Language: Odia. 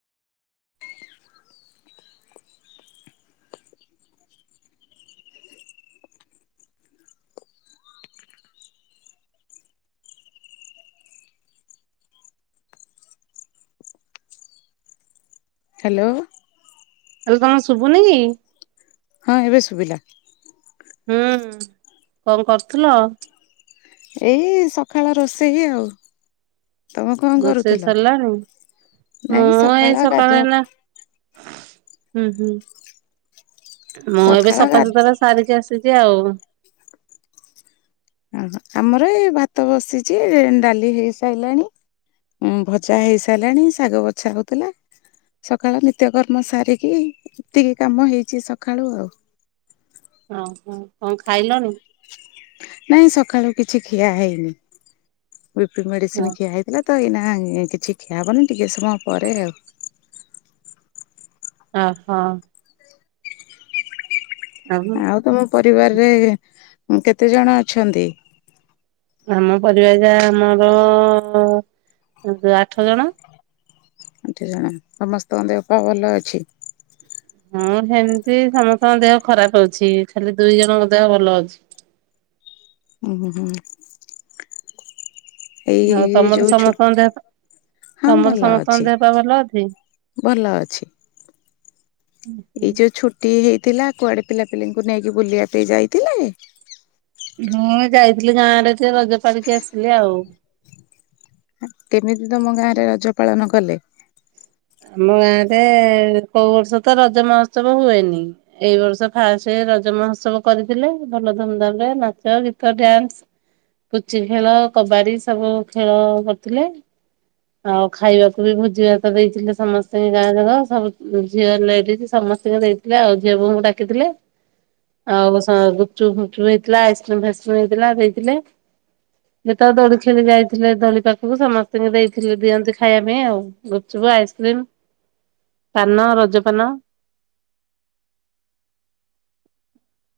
ହେଲୋ ହେଲୋ ତମକୁ ଶୁଭୁନି କି? ହଁ ଏବେ ଶୁଭିଲା ହୁଁ, କଣ କରୁଥିଲ? ଏଇ ସକାଳ ରୋଷେଇ ଆଉ ତମେ କଣ ରୋଷେଇ କରୁଥିଲ? ସରିଲାଣି ମୁଁ ନାଇଁ ସକାଳ ଏଇ ସକାଳେ ଗାଧୁଆ ନା ହୁଁ, ହୁଁ, ମୁଁ ଏବେ ସକାଳ ଗା ସଫାସତୁରା ସାରିଛିି ଆସିଛି ଆଉ ଓହୋ ଆମର ଏଇ ଭାତ ବସିଛି, ଡାଲି ହେଇସାରିଲାଣି ଉଁ ଭଜା ହେଇ ସାରିଲାଣି ଶାଗ ବଛା ହଉଥିଲା ସକାଳ ନିତ୍ୟକର୍ମ ସାରିକି ଏତିକି କାମ ହେଇଛି ସକାଳୁ ଆଉ। ହ ହ କଣ ଖାଇଲଣି? ନାଇଁ ସକାଳୁ କିଛି ଖିଆ ହେଇନି ବି ପି ହଁ ମେଡିସିନ ଖିଆ ହେଇ ହେଲେ ତ ଏଇନା କିଛି ଖିଆ ହେବନି ଟିକଏ ସମୟ ପରେ ଆଉ। ଅ, ହଁ। ଆଉ ତମ ପରିବାରରେ କେତେ ଜଣ ଅଛନ୍ତି? ଆମ ପରିବାର ରେ ଯା ଆମର ଆଠ ଜଣ। ଆଠ ଜଣ ସମସ୍ତଙ୍କ ଦେହ ପା ଭଲ ଅଛି? ହଁ, ସେମିତି ସମସ୍ତଙ୍କ ଦେହ ଖରାପ୍ ହଉଛି ଖାଲି ଦୁଇ ଜଣଙ୍କ ଦେହ ଭଲ ଅଛି। ଉହୁଁ, ହୁଁ ଆଉ ଏଇ ତମର ଯୋଉ ଛୁ ସମସ୍ତଙ୍କ ଦେହ ହଁ, ତମର ଭଲ ସମସ୍ତଙ୍କ ଅଛି, ଦେହ ପା ଭଲ ଅଛି? ଭଲ ଅଛି। ଏଇ ଯୋଉ ଛୁଟି ହେଇଥିଲା କୁଆଡେ ପିଲାପିଲାଙ୍କୁ ନେଇକି ବୁଲିବା ପାଇଁ ଯାଇଥିଲେ ହଁ ଯାଇଥିଲି ଗାଁ ଆଡେ ଜେ ରଜ ସାରିକି ଆସିଲି ଆଉ। କେମିତି ତମ ଗାଁରେ ରଜ ପାଳନ କଲେ? ଆମ ଗାଁ ରେ କୋଉ ବର୍ଷ ତ ରଜ ମହୋତ୍ସବ ହୁଏନି ଏଇ ବର୍ଷ ଫାଷ୍ଟ ରଜ ମହୋତ୍ସବ କରିଥିଲେ ଭଲ ଧୁମଧାମ ରେ ନାଚ, ଗୀତ, ଡ୍ୟାନ୍ସ ପୁଚି ଖେଳ କବାଡି ସବୁ ଖେଳ କରୁଥିଲେ ଆଉ ଖାଇବାକୁ ବି ଭୋଜିବା ତ ଦେଇ ଥିଲେ ସମସ୍ତଙ୍କ ଗାଁ ଯାକ ସବୁ ଝିଅ ଲେଡିଜ ସମସ୍ତଙ୍କୁ ଦେଇଥିଲେ ଆଉ ଝିଅ ବୋଉଙ୍କୁ ଡାକିଥିଲେ। ଆଉ ସ ଗୁପ୍ଚୁପ୍ ଫୁପଚୁପ୍ ହେଇଥିଲା ଆଇସ୍କ୍ରିମ୍ ଫାଇସ୍କ୍ରୀମ ହେଇଥିଲା ଦେଇଥିଲେ ଯେତବେଳେ ଦୋଳି ଖେଳି ଯାଇଥିଲେ ଦୋଳି ପାଖକୁ ସମସ୍ତଙ୍କୁ ଦେଇଥିଲେ ଦିଅନ୍ତି ଖାଇବା ପାଇଁ ଆଉ ଗୁପ୍ ଚୁପ୍, ଆଇସ୍କ୍ରିମ୍, ପାନ, ରଜ ପାନ